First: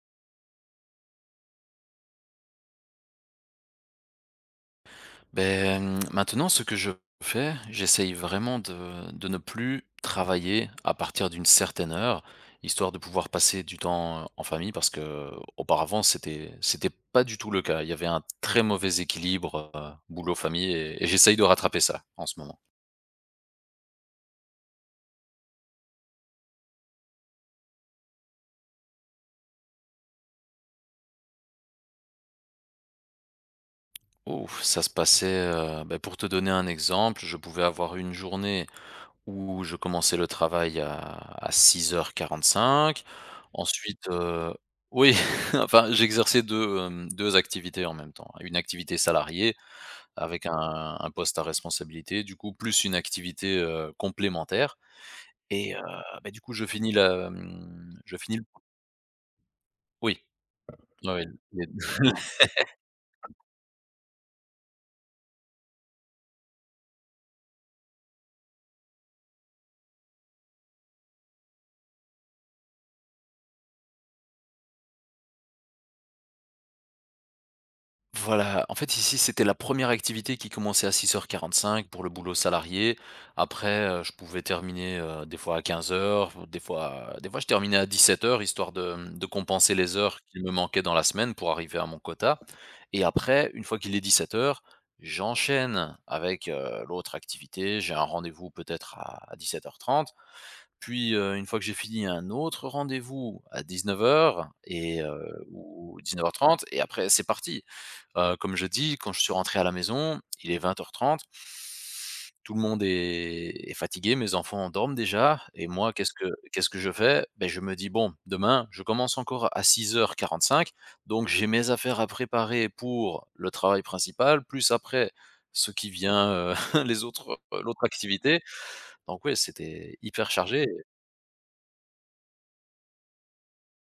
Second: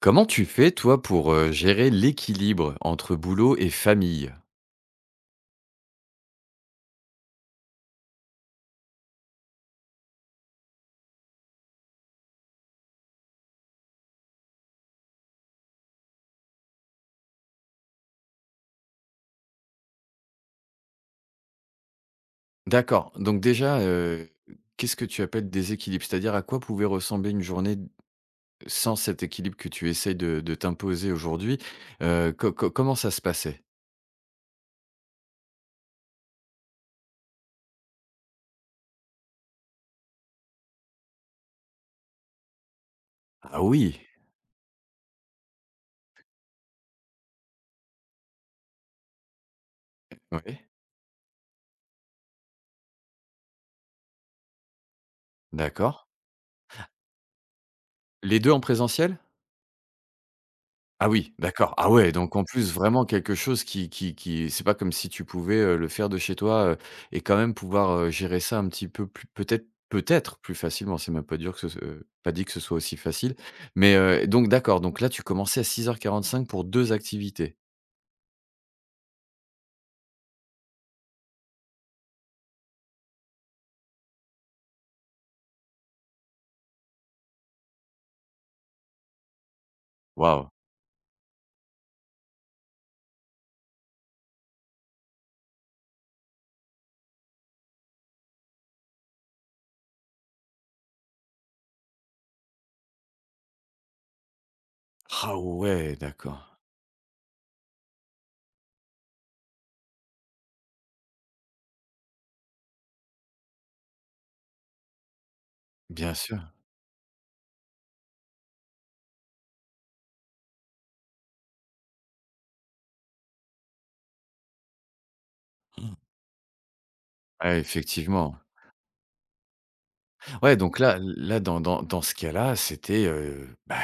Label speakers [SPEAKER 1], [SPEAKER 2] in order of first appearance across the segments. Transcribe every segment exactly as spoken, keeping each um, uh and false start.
[SPEAKER 1] Comment tu fais, toi, pour, heu, gérer l'équilibre entre boulot et famille?
[SPEAKER 2] Ben maintenant ce que je fais, j'essaye vraiment de de ne plus travailler à partir d'une certaine heure, histoire de pouvoir passer du temps en famille parce que auparavant c'était c'était pas du tout le cas. Il y avait un très mauvais équilibre, heu, boulot famille et et j'essaye de rattraper ça en ce moment.
[SPEAKER 1] D'accord, donc déjà, heu, qu'est-ce que tu appelles déséquilibre? C'est-à-dire à quoi pouvait ressembler une journée sans cet équilibre que tu essayes de de t'imposer aujourd'hui? Heu, co co Comment ça se passait?
[SPEAKER 2] Ouf, ça se passait, heu, beh, pour te donner un exemple, je pouvais avoir une journée Où je commençais le travail à à cinq.
[SPEAKER 1] Ah oui!
[SPEAKER 2] Ensuite, heu oui, enfin, j'exerçais deux hem, deux activités en même temps. Une activité salariée avec
[SPEAKER 1] Oui.
[SPEAKER 2] un un poste à responsabilité, du coup, plus une activité, heu, complémentaire et heu,
[SPEAKER 1] D'accord.
[SPEAKER 2] bah, du coup, je finis la, mmh, je finis
[SPEAKER 1] Les
[SPEAKER 2] le.
[SPEAKER 1] deux en présentiel?
[SPEAKER 2] Oui,
[SPEAKER 1] Ah
[SPEAKER 2] ouais, ouais.
[SPEAKER 1] oui, d'accord. Ah ouais, donc en plus vraiment quelque chose qui qui qui c'est pas comme si tu pouvais, heu, le faire de chez toi, heu et quand même pouvoir, heu, gérer ça un petit peu plus peut-être peut-être plus facilement. C'est même pas dur que ce heu, pas dit que ce soit aussi facile. Mais, heu, donc d'accord, donc là tu commençais à six heures quarante-cinq pour deux activités.
[SPEAKER 2] Voilà, en fait ici c'était la première activité qui commençait à six heures quarante-cinq pour le boulot salarié. Après, heu, je pouvais terminer, heu, des fois à quinze heures, des fois des fois je terminais à dix-sept heures histoire de, mmh, de compenser les heures qui
[SPEAKER 1] Waouh!
[SPEAKER 2] me manquaient dans la semaine pour arriver à mon quota, et après une fois qu'il est dix-sept heures, j'enchaîne avec, heu, l'autre activité. J'ai un rendez-vous peut-être à à dix-sept heures trente. Puis, heu, une fois que j'ai fini, un autre rendez-vous à dix-neuf heures et heu,
[SPEAKER 1] Ah ouais,
[SPEAKER 2] ou
[SPEAKER 1] d'accord.
[SPEAKER 2] dix-neuf heures trente et après c'est parti. Heu, comme je dis, quand je suis rentré à la maison, il est vingt heures trente. Tout le monde est est fatigué, mes enfants dorment déjà et moi qu'est-ce
[SPEAKER 1] Bien
[SPEAKER 2] que
[SPEAKER 1] sûr.
[SPEAKER 2] qu'est-ce que je fais? Ben je me dis: «Bon, demain, je commence encore à six heures quarante-cinq, donc j'ai mes affaires à préparer pour le travail principal, plus après ce qui vient, heu, les autres
[SPEAKER 1] Ouais,
[SPEAKER 2] l'autre
[SPEAKER 1] effectivement.
[SPEAKER 2] activité». Donc oui, c'était hyper
[SPEAKER 1] Ouais,
[SPEAKER 2] chargé.
[SPEAKER 1] donc là là, dans dans dans ce cas-là, c'était, heu, bah,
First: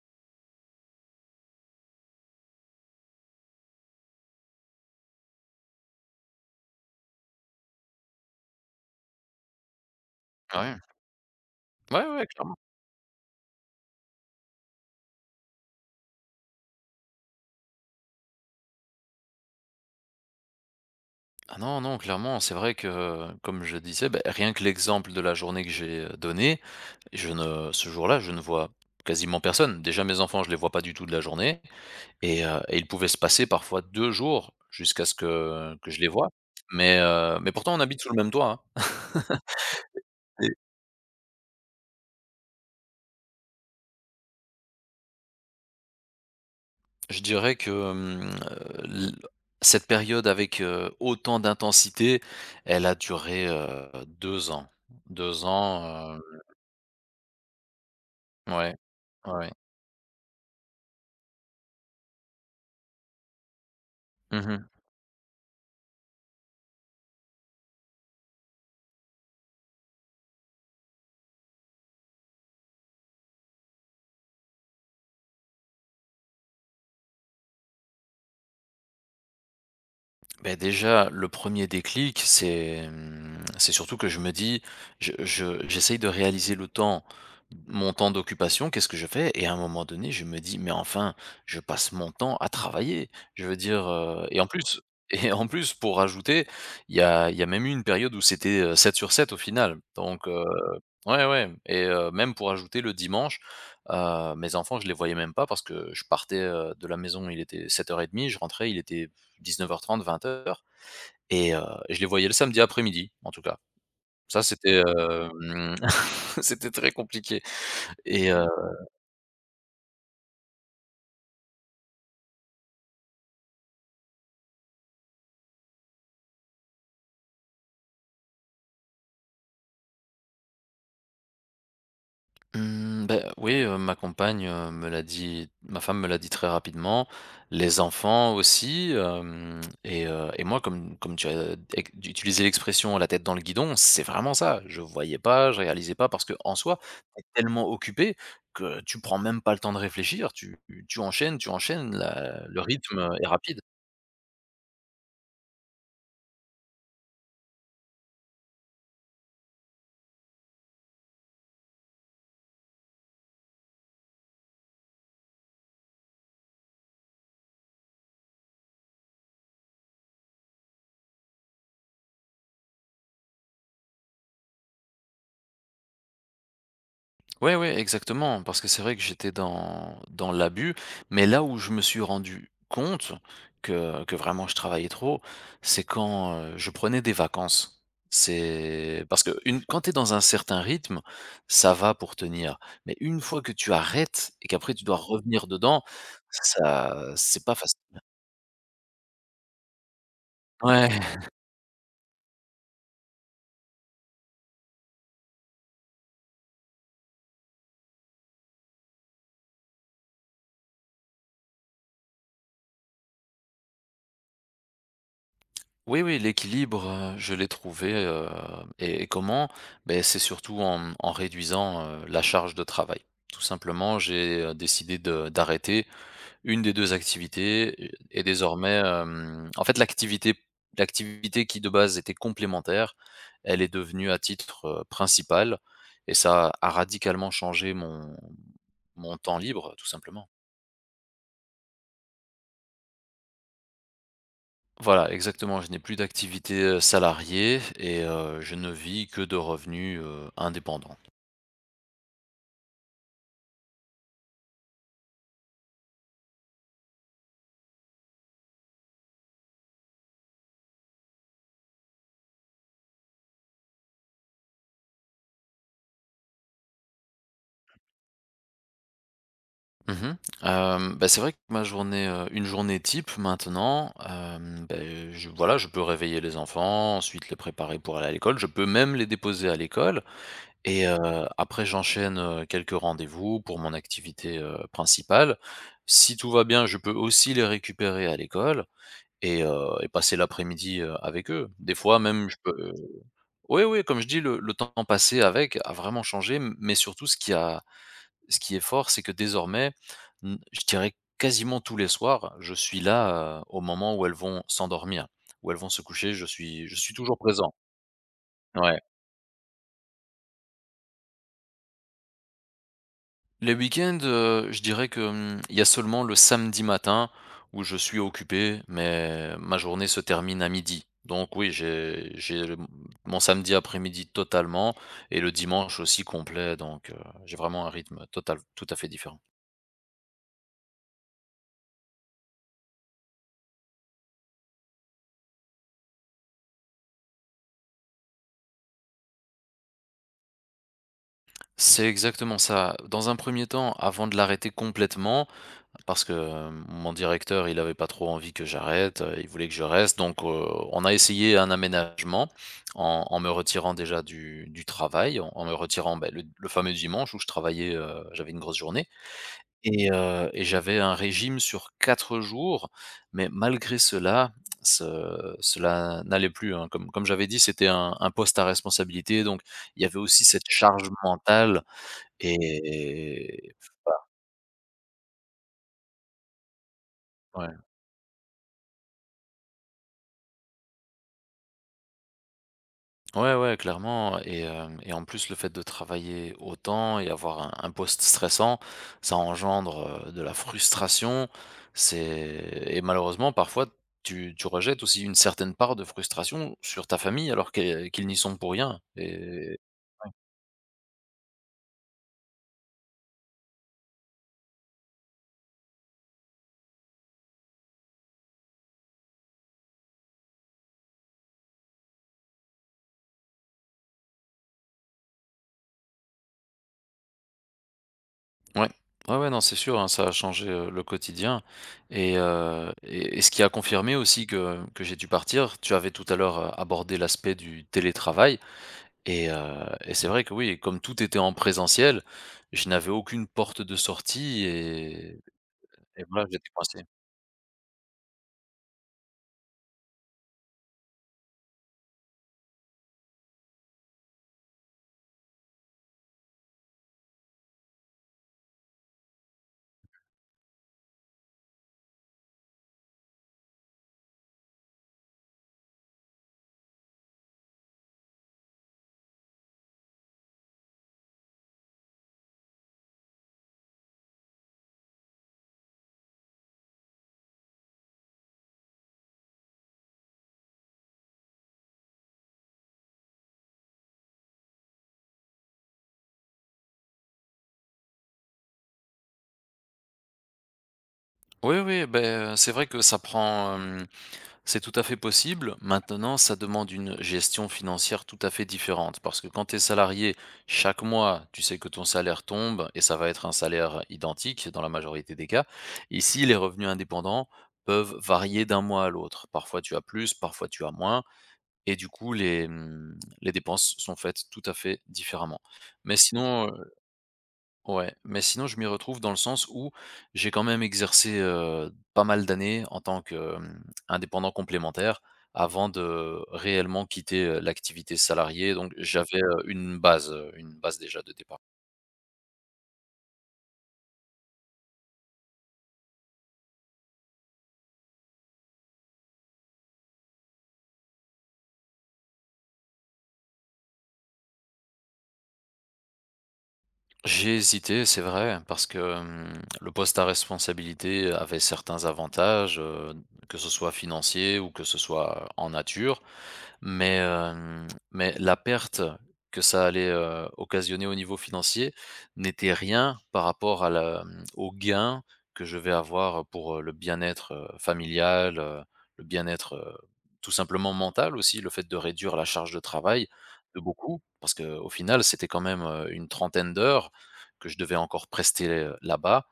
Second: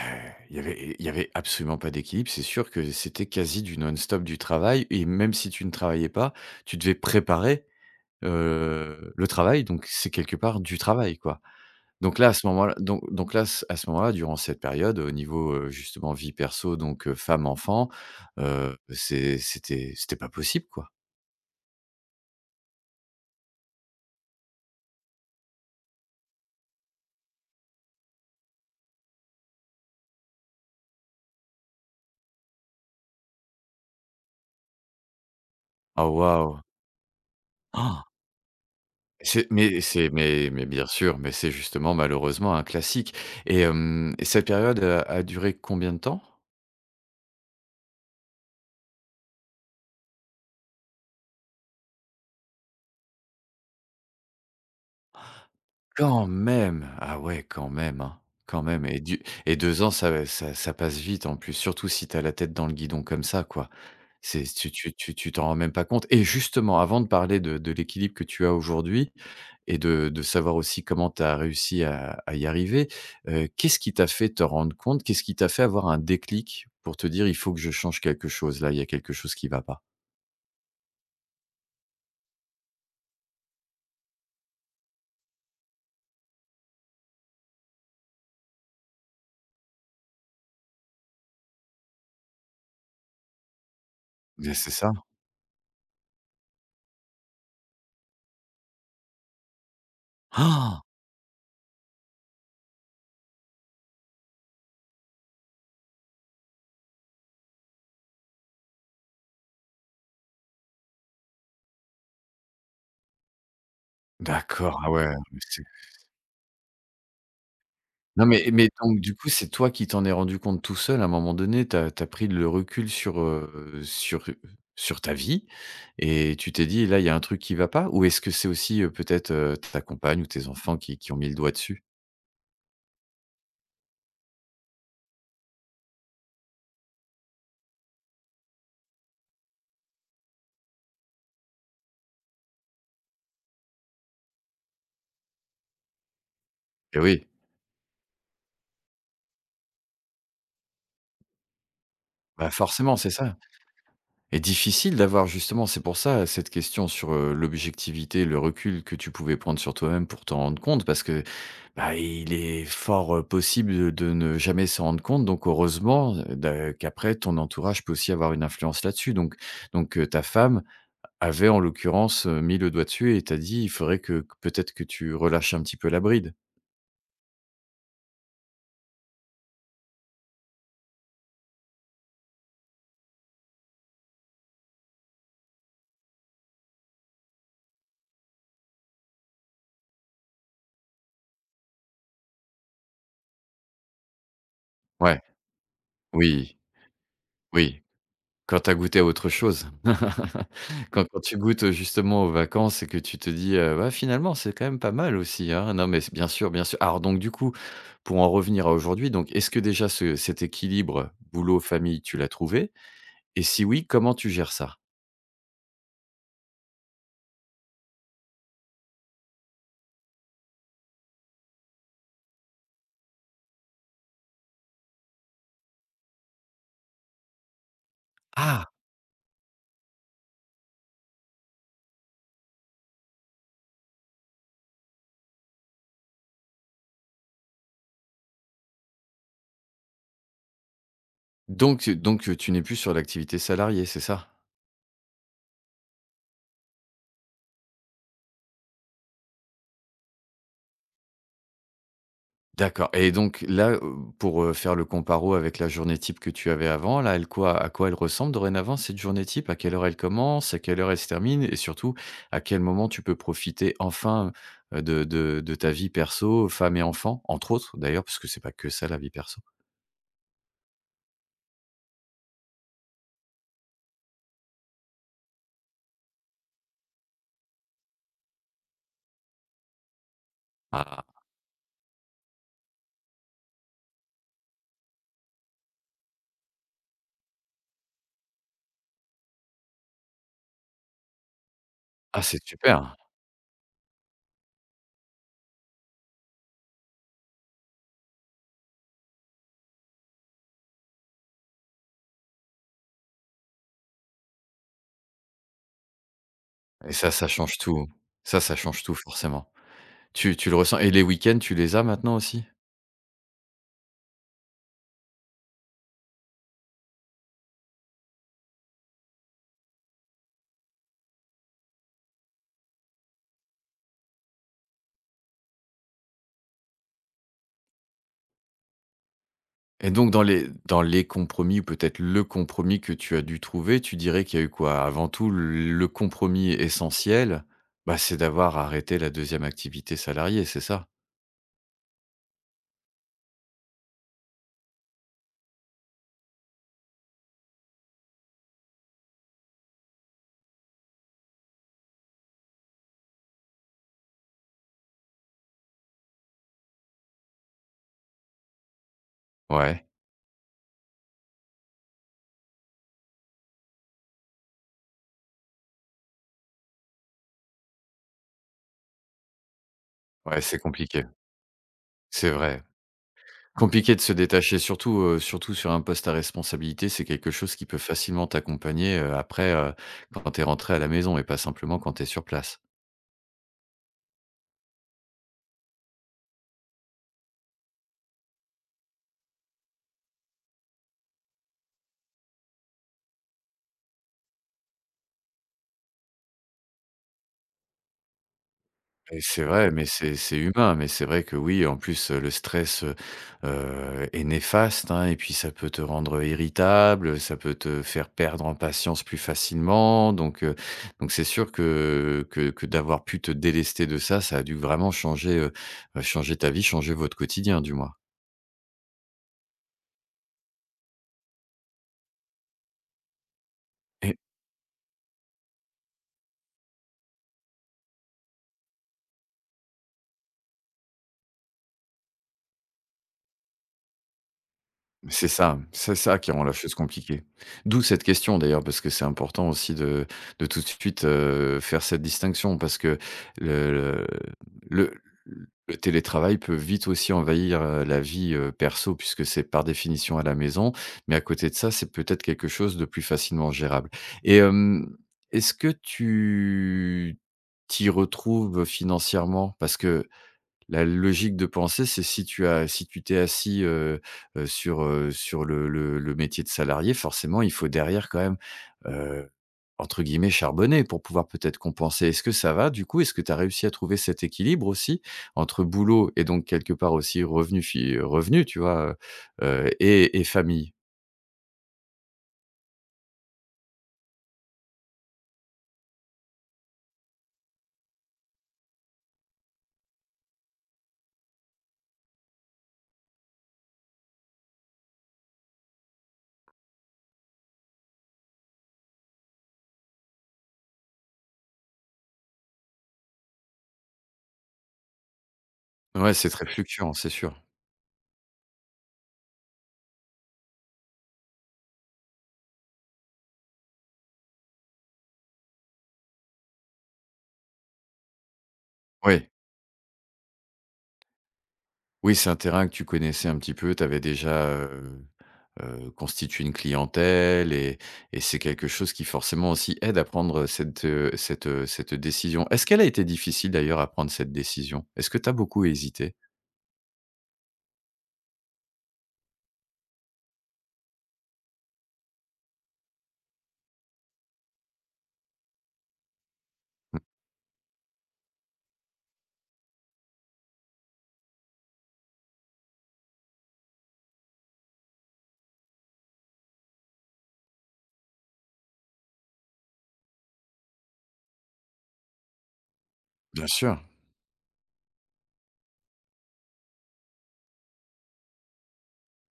[SPEAKER 1] il y avait il y avait absolument pas d'équilibre. C'est sûr que c'était quasi du non-stop du travail et même si tu ne travaillais pas, tu devais préparer, heu, le travail, donc c'est quelque part du
[SPEAKER 2] Ah
[SPEAKER 1] travail, quoi.
[SPEAKER 2] ouais. Ouais,
[SPEAKER 1] Donc
[SPEAKER 2] ouais,
[SPEAKER 1] là, à ce
[SPEAKER 2] clairement.
[SPEAKER 1] moment-là donc donc là, c à ce moment-là, durant cette période, au niveau, heu, justement vie perso, donc heu, femme, enfant, heu, c'est c'était c'était pas possible, quoi.
[SPEAKER 2] Ah non, non, clairement, c'est vrai que, comme je disais, beh, rien que l'exemple de la journée que j'ai, heu, donnée, je ne ce jour-là, je ne vois quasiment personne. Déjà mes enfants, je les vois pas du tout de la journée et heu et il pouvait se passer parfois deux jours jusqu'à ce que que je les
[SPEAKER 1] Ah
[SPEAKER 2] vois.
[SPEAKER 1] waouh!
[SPEAKER 2] Mais heu, mais pourtant on habite
[SPEAKER 1] Oh!
[SPEAKER 2] sous le même toit, hein.
[SPEAKER 1] C'est mais c'est mais
[SPEAKER 2] Et
[SPEAKER 1] mais bien sûr, mais c'est justement malheureusement un classique et hem et cette période, heu, a duré combien de temps?
[SPEAKER 2] je dirais que, hem, heu, l cette période avec, heu, autant d'intensité, elle a duré, heu, deux ans. Deux ans,
[SPEAKER 1] Quand
[SPEAKER 2] heu,
[SPEAKER 1] même! Ah ouais, quand même, hein, quand
[SPEAKER 2] ouais,
[SPEAKER 1] même et du
[SPEAKER 2] ouais.
[SPEAKER 1] et deux ans, ça ça ça passe vite en plus, surtout si tu as la tête dans le guidon comme ça, quoi. C'est
[SPEAKER 2] Mmh
[SPEAKER 1] tu tu tu tu t'en rends même pas compte et justement, avant de parler de de l'équilibre que tu as aujourd'hui et de de savoir aussi comment tu as réussi à à y arriver. Heu, qu'est-ce qui t'a fait te rendre compte? Qu'est-ce qui t'a fait avoir un déclic pour te dire: «Il faut que je change quelque chose là, il y a quelque chose qui va pas»?
[SPEAKER 2] ben déjà, le premier déclic, c'est, hem, c'est surtout que je me dis: «Je je j'essaye de réaliser le temps, mon temps d'occupation, qu'est-ce que je fais?» Et à un moment donné, je me dis: «Mais enfin, je passe mon temps à travailler». Je veux dire, heu et en
[SPEAKER 1] Mais c'est
[SPEAKER 2] plus
[SPEAKER 1] ça?
[SPEAKER 2] et en plus pour rajouter, il y a il y a même eu une période où c'était, heu, sept sur sept au final. Donc heu,
[SPEAKER 1] Ah,
[SPEAKER 2] ouais, ouais et heu, même pour ajouter le dimanche, heu, mes enfants, je les voyais même pas parce que je partais, heu, de la maison, il était sept heures trente, je rentrais, il était dix-neuf heures trente, vingt heures et heu, je les voyais le samedi après-midi, en tout cas. Ça,
[SPEAKER 1] d'accord,
[SPEAKER 2] c'était,
[SPEAKER 1] ah ouais, mais c'est
[SPEAKER 2] hem, c'était très compliqué
[SPEAKER 1] non
[SPEAKER 2] et heu,
[SPEAKER 1] mais mais donc du coup, c'est toi qui t'en es rendu compte tout seul à un moment donné, tu as tu pris le recul sur, heu, sur, euh, sur ta vie et tu t'es dit: «Là, il y a un truc qui va pas», ou est-ce que c'est aussi, heu, peut-être, heu, ta compagne ou tes enfants qui qui ont mis le doigt dessus?
[SPEAKER 2] mmh, bah, oui, heu, ma compagne, heu, me l'a dit ma femme me l'a dit très rapidement, les enfants aussi, hem et heu et moi, comme comme tu as ex utilisé l'expression «la tête dans le guidon», c'est vraiment ça. Je voyais pas, je réalisais pas parce que en soi,
[SPEAKER 1] Eh
[SPEAKER 2] tu es
[SPEAKER 1] oui,
[SPEAKER 2] tellement occupé que tu prends même pas le temps de réfléchir, tu tu enchaînes, tu enchaînes, la
[SPEAKER 1] bah,
[SPEAKER 2] le
[SPEAKER 1] forcément,
[SPEAKER 2] rythme
[SPEAKER 1] c'est
[SPEAKER 2] est
[SPEAKER 1] ça.
[SPEAKER 2] rapide.
[SPEAKER 1] Et difficile d'avoir justement, c'est pour ça, cette question sur, heu, l'objectivité, le recul que tu pouvais prendre sur toi-même pour t'en rendre compte parce que, bah, il est fort, heu, possible, heu, de ne jamais s'en rendre compte, donc heureusement, heu, d'a qu'après ton entourage peut aussi avoir une influence là-dessus, donc donc heu, ta femme avait en l'occurrence, heu, mis le doigt dessus et t'a dit: «Il faudrait que que peut-être que tu relâches un petit peu la bride».
[SPEAKER 2] Ouais, ouais, exactement, parce que c'est vrai que j'étais dans dans l'abus, mais là où je me suis rendu compte que que vraiment je travaillais trop, c'est quand, heu, je prenais des vacances. C'est parce que une quand tu es dans un certain rythme, ça va pour tenir, mais une fois que tu arrêtes et qu'après tu dois
[SPEAKER 1] Ouais,
[SPEAKER 2] revenir dedans,
[SPEAKER 1] oui,
[SPEAKER 2] ça c'est pas facile.
[SPEAKER 1] oui. Quand tu as goûté à autre chose.
[SPEAKER 2] Ouais.
[SPEAKER 1] Quand quand tu goûtes, justement aux vacances et que tu te dis, heu: «Bah, finalement, c'est quand même pas mal aussi, hein». Non, mais c'est bien sûr, bien sûr. Alors donc du coup, pour en revenir à aujourd'hui, donc est-ce que déjà ce cet équilibre boulot-famille, tu l'as trouvé? Et si oui, comment tu gères ça?
[SPEAKER 2] Oui, oui, l'équilibre, heu, je l'ai trouvé, heu et et comment? Ben, c'est surtout en en réduisant, heu, la charge de travail. Tout simplement, j'ai, heu, décidé de d'arrêter une des deux activités et et
[SPEAKER 1] Ah!
[SPEAKER 2] désormais, hem, en fait, l'activité l'activité qui, de base, était complémentaire, elle est devenue à titre, heu, principal, et ça a radicalement changé mon mon temps libre, tout simplement.
[SPEAKER 1] Donc donc tu n'es plus sur l'activité salariée, c'est ça?
[SPEAKER 2] Voilà, exactement. Je n'ai plus d'activité, heu, salariée et heu, je ne vis que de revenus, heu, indépendants.
[SPEAKER 1] D'accord, et donc là, heu, pour, heu, faire le comparo avec la journée type que tu avais avant, là, elle quoi à quoi elle ressemble dorénavant cette journée type? À quelle heure elle commence? À quelle heure elle se termine? Et surtout, à quel moment tu peux profiter enfin, heu, de de de ta vie perso, femme et enfant, entre autres d'ailleurs, parce que c'est pas que ça la vie perso?
[SPEAKER 2] Mmh mh. Euh, bah, c'est vrai que ma journée, heu, une journée type maintenant, hem, beh, je voilà, je peux réveiller les enfants, ensuite les préparer pour aller à l'école. Je peux même les déposer à l'école et
[SPEAKER 1] Ah,
[SPEAKER 2] heu, après j'enchaîne, heu, quelques rendez-vous pour mon activité, heu, principale. Si tout va bien, je peux aussi les récupérer à l'école et heu et passer l'après-midi, heu, avec eux. Des fois
[SPEAKER 1] ah
[SPEAKER 2] même je
[SPEAKER 1] c'est
[SPEAKER 2] peux.
[SPEAKER 1] super,
[SPEAKER 2] Oui, oui, comme je dis, le le temps passé avec a vraiment changé, m mais surtout ce qui a ce qui est fort, c'est que désormais, mmh, je dirais quasiment tous les soirs, je suis là, heu, au moment où elles vont s'endormir, où elles vont se coucher, je suis je
[SPEAKER 1] et
[SPEAKER 2] suis
[SPEAKER 1] ça,
[SPEAKER 2] toujours
[SPEAKER 1] ça
[SPEAKER 2] présent.
[SPEAKER 1] change tout. Ça, ça
[SPEAKER 2] Ouais.
[SPEAKER 1] change tout forcément. Tu tu le ressens, et les week-ends, tu les as maintenant aussi?
[SPEAKER 2] Les week-ends, heu, je dirais que, mmh, il y a seulement le samedi matin où je suis occupé, mais ma journée se termine à midi. Donc oui, j'ai j'ai le mon samedi après-midi totalement et le dimanche aussi complet, donc heu, j'ai vraiment un rythme total tout à fait différent.
[SPEAKER 1] Et donc dans les dans les compromis ou peut-être le compromis que tu as dû trouver, tu dirais qu'il y a eu quoi? Avant tout, le le compromis essentiel, bah, c'est d'avoir arrêté la deuxième activité salariée, c'est ça?
[SPEAKER 2] C'est exactement ça. Dans un premier temps, avant de l'arrêter complètement, parce que, heu, mon directeur, il avait pas trop envie que j'arrête, heu, il voulait que je reste donc, heu, on a essayé un aménagement en en me retirant déjà du du travail, en en me retirant, beh, le le fameux dimanche où je travaillais, heu, j'avais une grosse journée
[SPEAKER 1] Ouais,
[SPEAKER 2] et heu et j'avais un régime sur quatre jours, mais malgré cela, ce cela n'allait plus, hein. Comme comme j'avais dit, c'était un un poste à responsabilité donc il y avait aussi
[SPEAKER 1] ouais,
[SPEAKER 2] cette
[SPEAKER 1] c'est
[SPEAKER 2] charge
[SPEAKER 1] compliqué,
[SPEAKER 2] mentale
[SPEAKER 1] c'est vrai.
[SPEAKER 2] et
[SPEAKER 1] Compliqué
[SPEAKER 2] enfin,
[SPEAKER 1] de se détacher, surtout, heu, surtout sur un poste à responsabilité, c'est quelque chose
[SPEAKER 2] ouais.
[SPEAKER 1] qui peut facilement t'accompagner, heu, après, heu, quand tu es rentré à la maison et pas simplement quand tu es sur place.
[SPEAKER 2] Ouais, ouais, clairement et hem et en plus, le fait de travailler autant et avoir un un poste stressant, ça engendre, heu, de la frustration. C'est Et malheureusement, parfois, tu tu rejettes aussi une certaine part de frustration sur ta famille alors qu'e qu'ils n'y sont pour rien
[SPEAKER 1] Et c'est
[SPEAKER 2] et
[SPEAKER 1] vrai, mais c'est c'est humain, mais c'est vrai que oui, en plus, heu, le stress, heu heu, est néfaste, hein, et puis ça peut te rendre irritable, ça peut te faire perdre en patience plus facilement, donc heu, donc c'est sûr que que que d'avoir pu te délester de ça, ça a dû vraiment changer, heu changer ta vie, changer votre quotidien, du moins.
[SPEAKER 2] ouais. Ouais, ouais, non, c'est sûr, hein, ça a changé, heu, le quotidien et heu et et ce qui a confirmé aussi que que j'ai dû partir, tu avais tout à l'heure, heu, abordé l'aspect du télétravail. Et heu et c'est vrai que oui, comme tout était en présentiel, je n'avais aucune porte de sortie et
[SPEAKER 1] C'est ça, c'est
[SPEAKER 2] et
[SPEAKER 1] ça
[SPEAKER 2] voilà,
[SPEAKER 1] qui rend
[SPEAKER 2] j'étais
[SPEAKER 1] la chose
[SPEAKER 2] coincé.
[SPEAKER 1] compliquée. D'où cette question d'ailleurs, parce que c'est important aussi de de tout de suite, heu, faire cette distinction parce que le le le le télétravail peut vite aussi envahir, heu, la vie, heu, perso puisque c'est par définition à la maison, mais à côté de ça, c'est peut-être quelque chose de plus facilement gérable et hem, est-ce que tu t'y retrouves financièrement? Parce que la logique de pensée, c'est si tu as si tu t'es assis, heu heu, sur, heu, sur le le le métier de salarié, forcément, il faut derrière quand même, heu, entre guillemets, «charbonner» pour pouvoir peut-être compenser. Est-ce que ça va du coup? Est-ce que tu as réussi à trouver cet équilibre aussi entre boulot et donc quelque part aussi revenu fi revenu, tu vois? Heu et et famille?
[SPEAKER 2] Oui, oui, beh, c'est vrai que ça prend, hem, c'est tout à fait possible. Maintenant, ça demande une gestion financière tout à fait différente parce que quand tu es salarié, chaque mois, tu sais que ton salaire tombe et ça va être un salaire identique dans la majorité des cas. Ici, les revenus indépendants peuvent varier d'un mois à l'autre. Parfois, tu as plus, parfois tu as moins. Et du coup, les, mmh, les dépenses sont faites tout à fait différemment. Mais
[SPEAKER 1] Ouais, c'est
[SPEAKER 2] sinon,
[SPEAKER 1] très
[SPEAKER 2] heu
[SPEAKER 1] fluctuant, c'est sûr.
[SPEAKER 2] ouais, mais sinon je m'y retrouve dans le sens où j'ai quand même exercé, heu, pas mal d'années en tant que, mmh, indépendant complémentaire avant de réellement quitter, heu, l'activité salariée, donc j'avais,
[SPEAKER 1] Oui.
[SPEAKER 2] heu, une base, heu, une base déjà de départ.
[SPEAKER 1] Oui, c'est un terrain que tu connaissais un petit peu, tu avais déjà, heu heu, constitué une clientèle, et et c'est quelque chose qui forcément aussi aide à prendre cette, heu cette, heu cette décision. Est-ce qu'elle a été difficile d'ailleurs à prendre cette décision? Est-ce que tu as beaucoup hésité?
[SPEAKER 2] J'ai hésité, c'est vrai, parce que, mmh, le poste à responsabilité avait certains avantages, heu, que ce soit financier ou que ce soit en nature. Mais, hem, mais la perte que ça allait, heu, occasionner au niveau financier n'était rien par rapport à la, mmh, au gain que je vais avoir pour, heu, le bien-être, heu, familial, heu, le bien-être, heu, tout simplement mental aussi. Le fait de réduire la charge de travail
[SPEAKER 1] Bien
[SPEAKER 2] de
[SPEAKER 1] sûr,
[SPEAKER 2] beaucoup, parce qu'au final, c'était quand même, heu, une trentaine d'heures que je devais encore prester, heu, là-bas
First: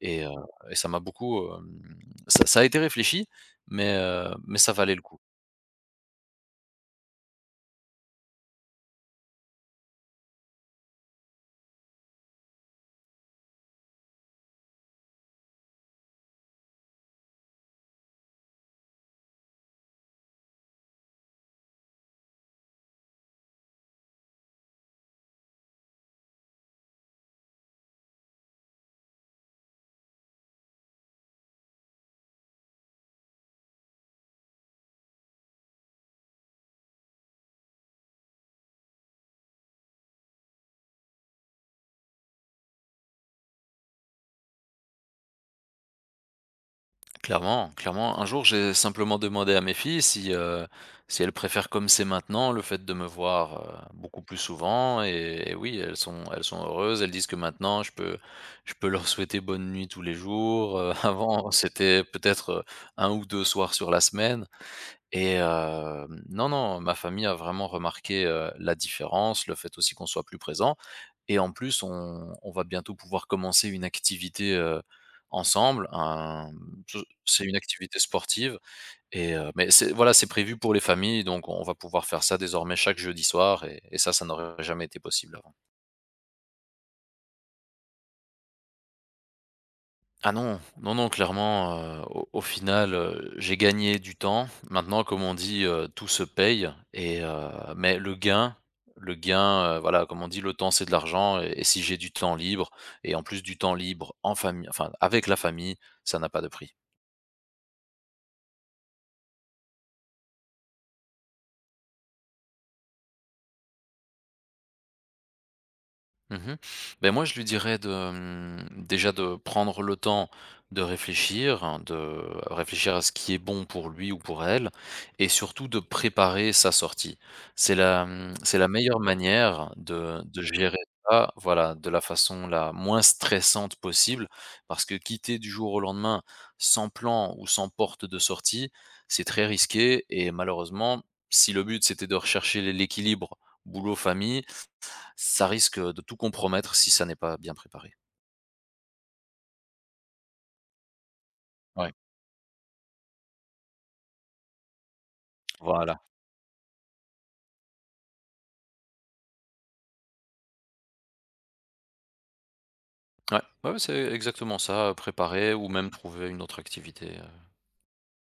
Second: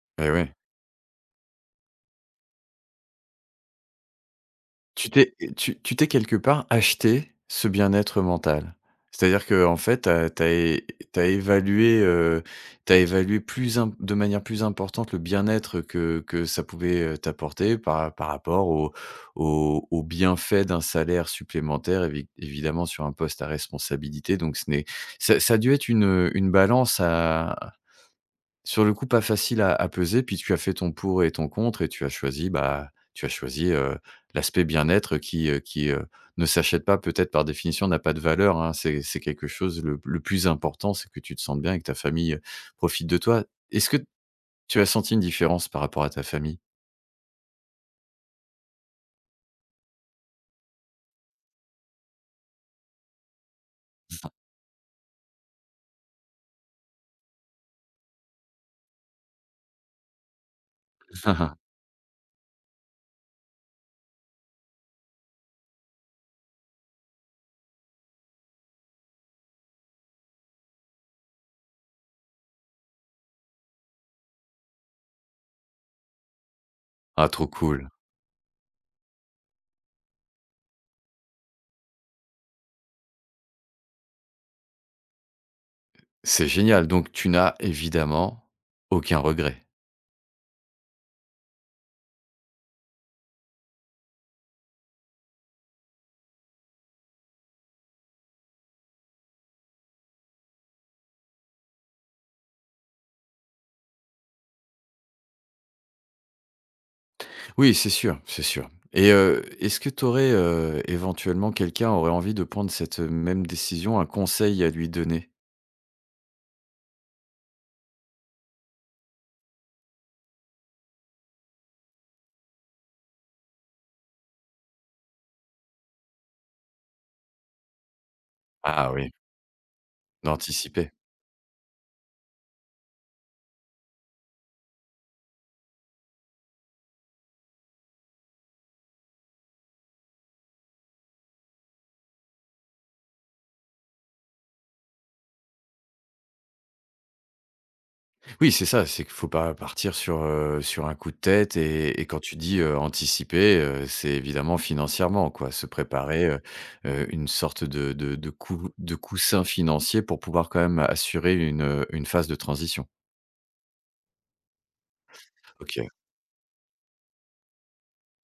[SPEAKER 2] et
[SPEAKER 1] et
[SPEAKER 2] heu
[SPEAKER 1] oui.
[SPEAKER 2] et ça m'a beaucoup, hem, ça ça a été réfléchi, mais, heu, mais ça valait le
[SPEAKER 1] Tu
[SPEAKER 2] coup.
[SPEAKER 1] t'es tu tu t'es quelque part acheté ce bien-être mental. C'est-à-dire qu'en fait, tu as tu as é tu as évalué, heu, tu as évalué plus im de manière plus importante le bien-être que que ça pouvait, heu, t'apporter par par rapport au au au bienfait d'un salaire supplémentaire évi évidemment sur un poste à responsabilité, donc ce n'est ça ça a dû être une, heu, une balance à sur le coup, pas facile à à peser, puis tu as fait ton pour et ton contre et tu as choisi, bah, tu as choisi, heu, l'aspect bien-être qui, heu qui, heu, ne s'achète pas, peut-être par définition, n'a pas de valeur, hein. C'est c'est quelque chose le le plus important, c'est que tu te sentes bien et que ta famille, heu, profite de toi. Est-ce que tu as senti une différence par rapport à ta famille?
[SPEAKER 2] Clairement, clairement. Un jour, j'ai simplement demandé à mes filles si, euh, si elles préfèrent comme c'est maintenant le fait de me voir euh, beaucoup plus souvent. Et, et oui, elles sont, elles sont heureuses. Elles disent que maintenant, je peux, je peux leur souhaiter bonne nuit tous les jours. Euh, avant, c'était peut-être euh, un ou deux soirs sur la semaine. Et hem, non, non, ma famille a vraiment remarqué, heu, la différence, le fait aussi qu'on soit plus présent et en plus on on va bientôt pouvoir commencer une activité, heu, ensemble, un ce
[SPEAKER 1] Ah
[SPEAKER 2] c'est
[SPEAKER 1] trop
[SPEAKER 2] une
[SPEAKER 1] cool.
[SPEAKER 2] activité sportive et heu, mais c'est voilà, c'est prévu pour les familles donc on va pouvoir faire ça désormais chaque jeudi soir et et ça, ça n'aurait jamais été possible avant.
[SPEAKER 1] C'est génial, donc tu n'as évidemment aucun regret?
[SPEAKER 2] Ah non, non, non, clairement, heu, au au final, heu, j'ai gagné du temps. Maintenant, comme on dit, heu, tout se paye et heu, mais le gain le gain, heu, voilà, comme on dit: «Le temps, c'est de l'argent», et et si j'ai du temps libre et en plus du temps libre en famille, enfin avec la famille, ça n'a pas de prix.
[SPEAKER 1] Oui, c'est sûr, c'est sûr. Et heu, est-ce que tu aurais, éventuellement quelqu'un aurait envie de prendre cette, même décision, un conseil à lui donner?
[SPEAKER 2] Mmh mh. Ben, moi, je lui dirais de, hem, déjà de prendre le temps de réfléchir, hein, de réfléchir à ce qui est bon pour lui ou pour elle et surtout de préparer sa sortie. C'est la, mmh, c'est la
[SPEAKER 1] Ah
[SPEAKER 2] meilleure
[SPEAKER 1] oui.
[SPEAKER 2] manière de de gérer
[SPEAKER 1] D'anticiper.
[SPEAKER 2] ça, voilà, de la façon la moins stressante possible parce que quitter du jour au lendemain sans plan ou sans porte de sortie, c'est très risqué, et malheureusement, si le but c'était de rechercher l'équilibre boulot-famille, ça risque de tout compromettre si ça n'est pas bien préparé.
[SPEAKER 1] Oui, c'est ça, c'est qu'il faut pas partir sur, heu, sur un coup de tête,
[SPEAKER 2] Ouais.
[SPEAKER 1] et et quand tu dis, heu, anticiper, heu, c'est évidemment financièrement, quoi. Se
[SPEAKER 2] Voilà.
[SPEAKER 1] préparer, heu heu, une sorte de de de cou de coussin financier pour pouvoir quand même assurer une, heu, une phase de transition.
[SPEAKER 2] Ouais, ouais, ouais, c'est exactement ça, heu, préparer ou
[SPEAKER 1] OK.
[SPEAKER 2] même trouver une autre activité, heu.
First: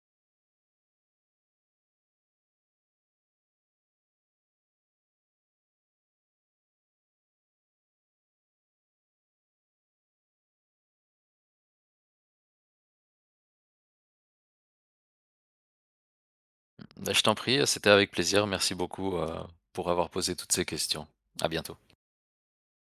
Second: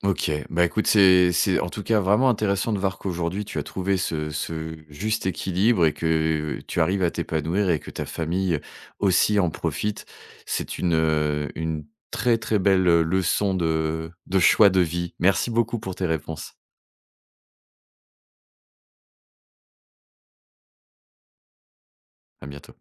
[SPEAKER 1] OK. Bah, écoute, c'est c'est en tout cas vraiment intéressant de voir qu'aujourd'hui tu as trouvé ce ce juste équilibre et que tu arrives à t'épanouir et que ta famille aussi en profite. C'est une, heu, une très, très belle, euh, leçon de de choix de vie. Merci beaucoup pour tes réponses.
[SPEAKER 2] Bah, je t'en prie, c'était avec plaisir. Merci beaucoup, heu, pour avoir posé toutes ces questions. À bientôt.
[SPEAKER 1] À bientôt.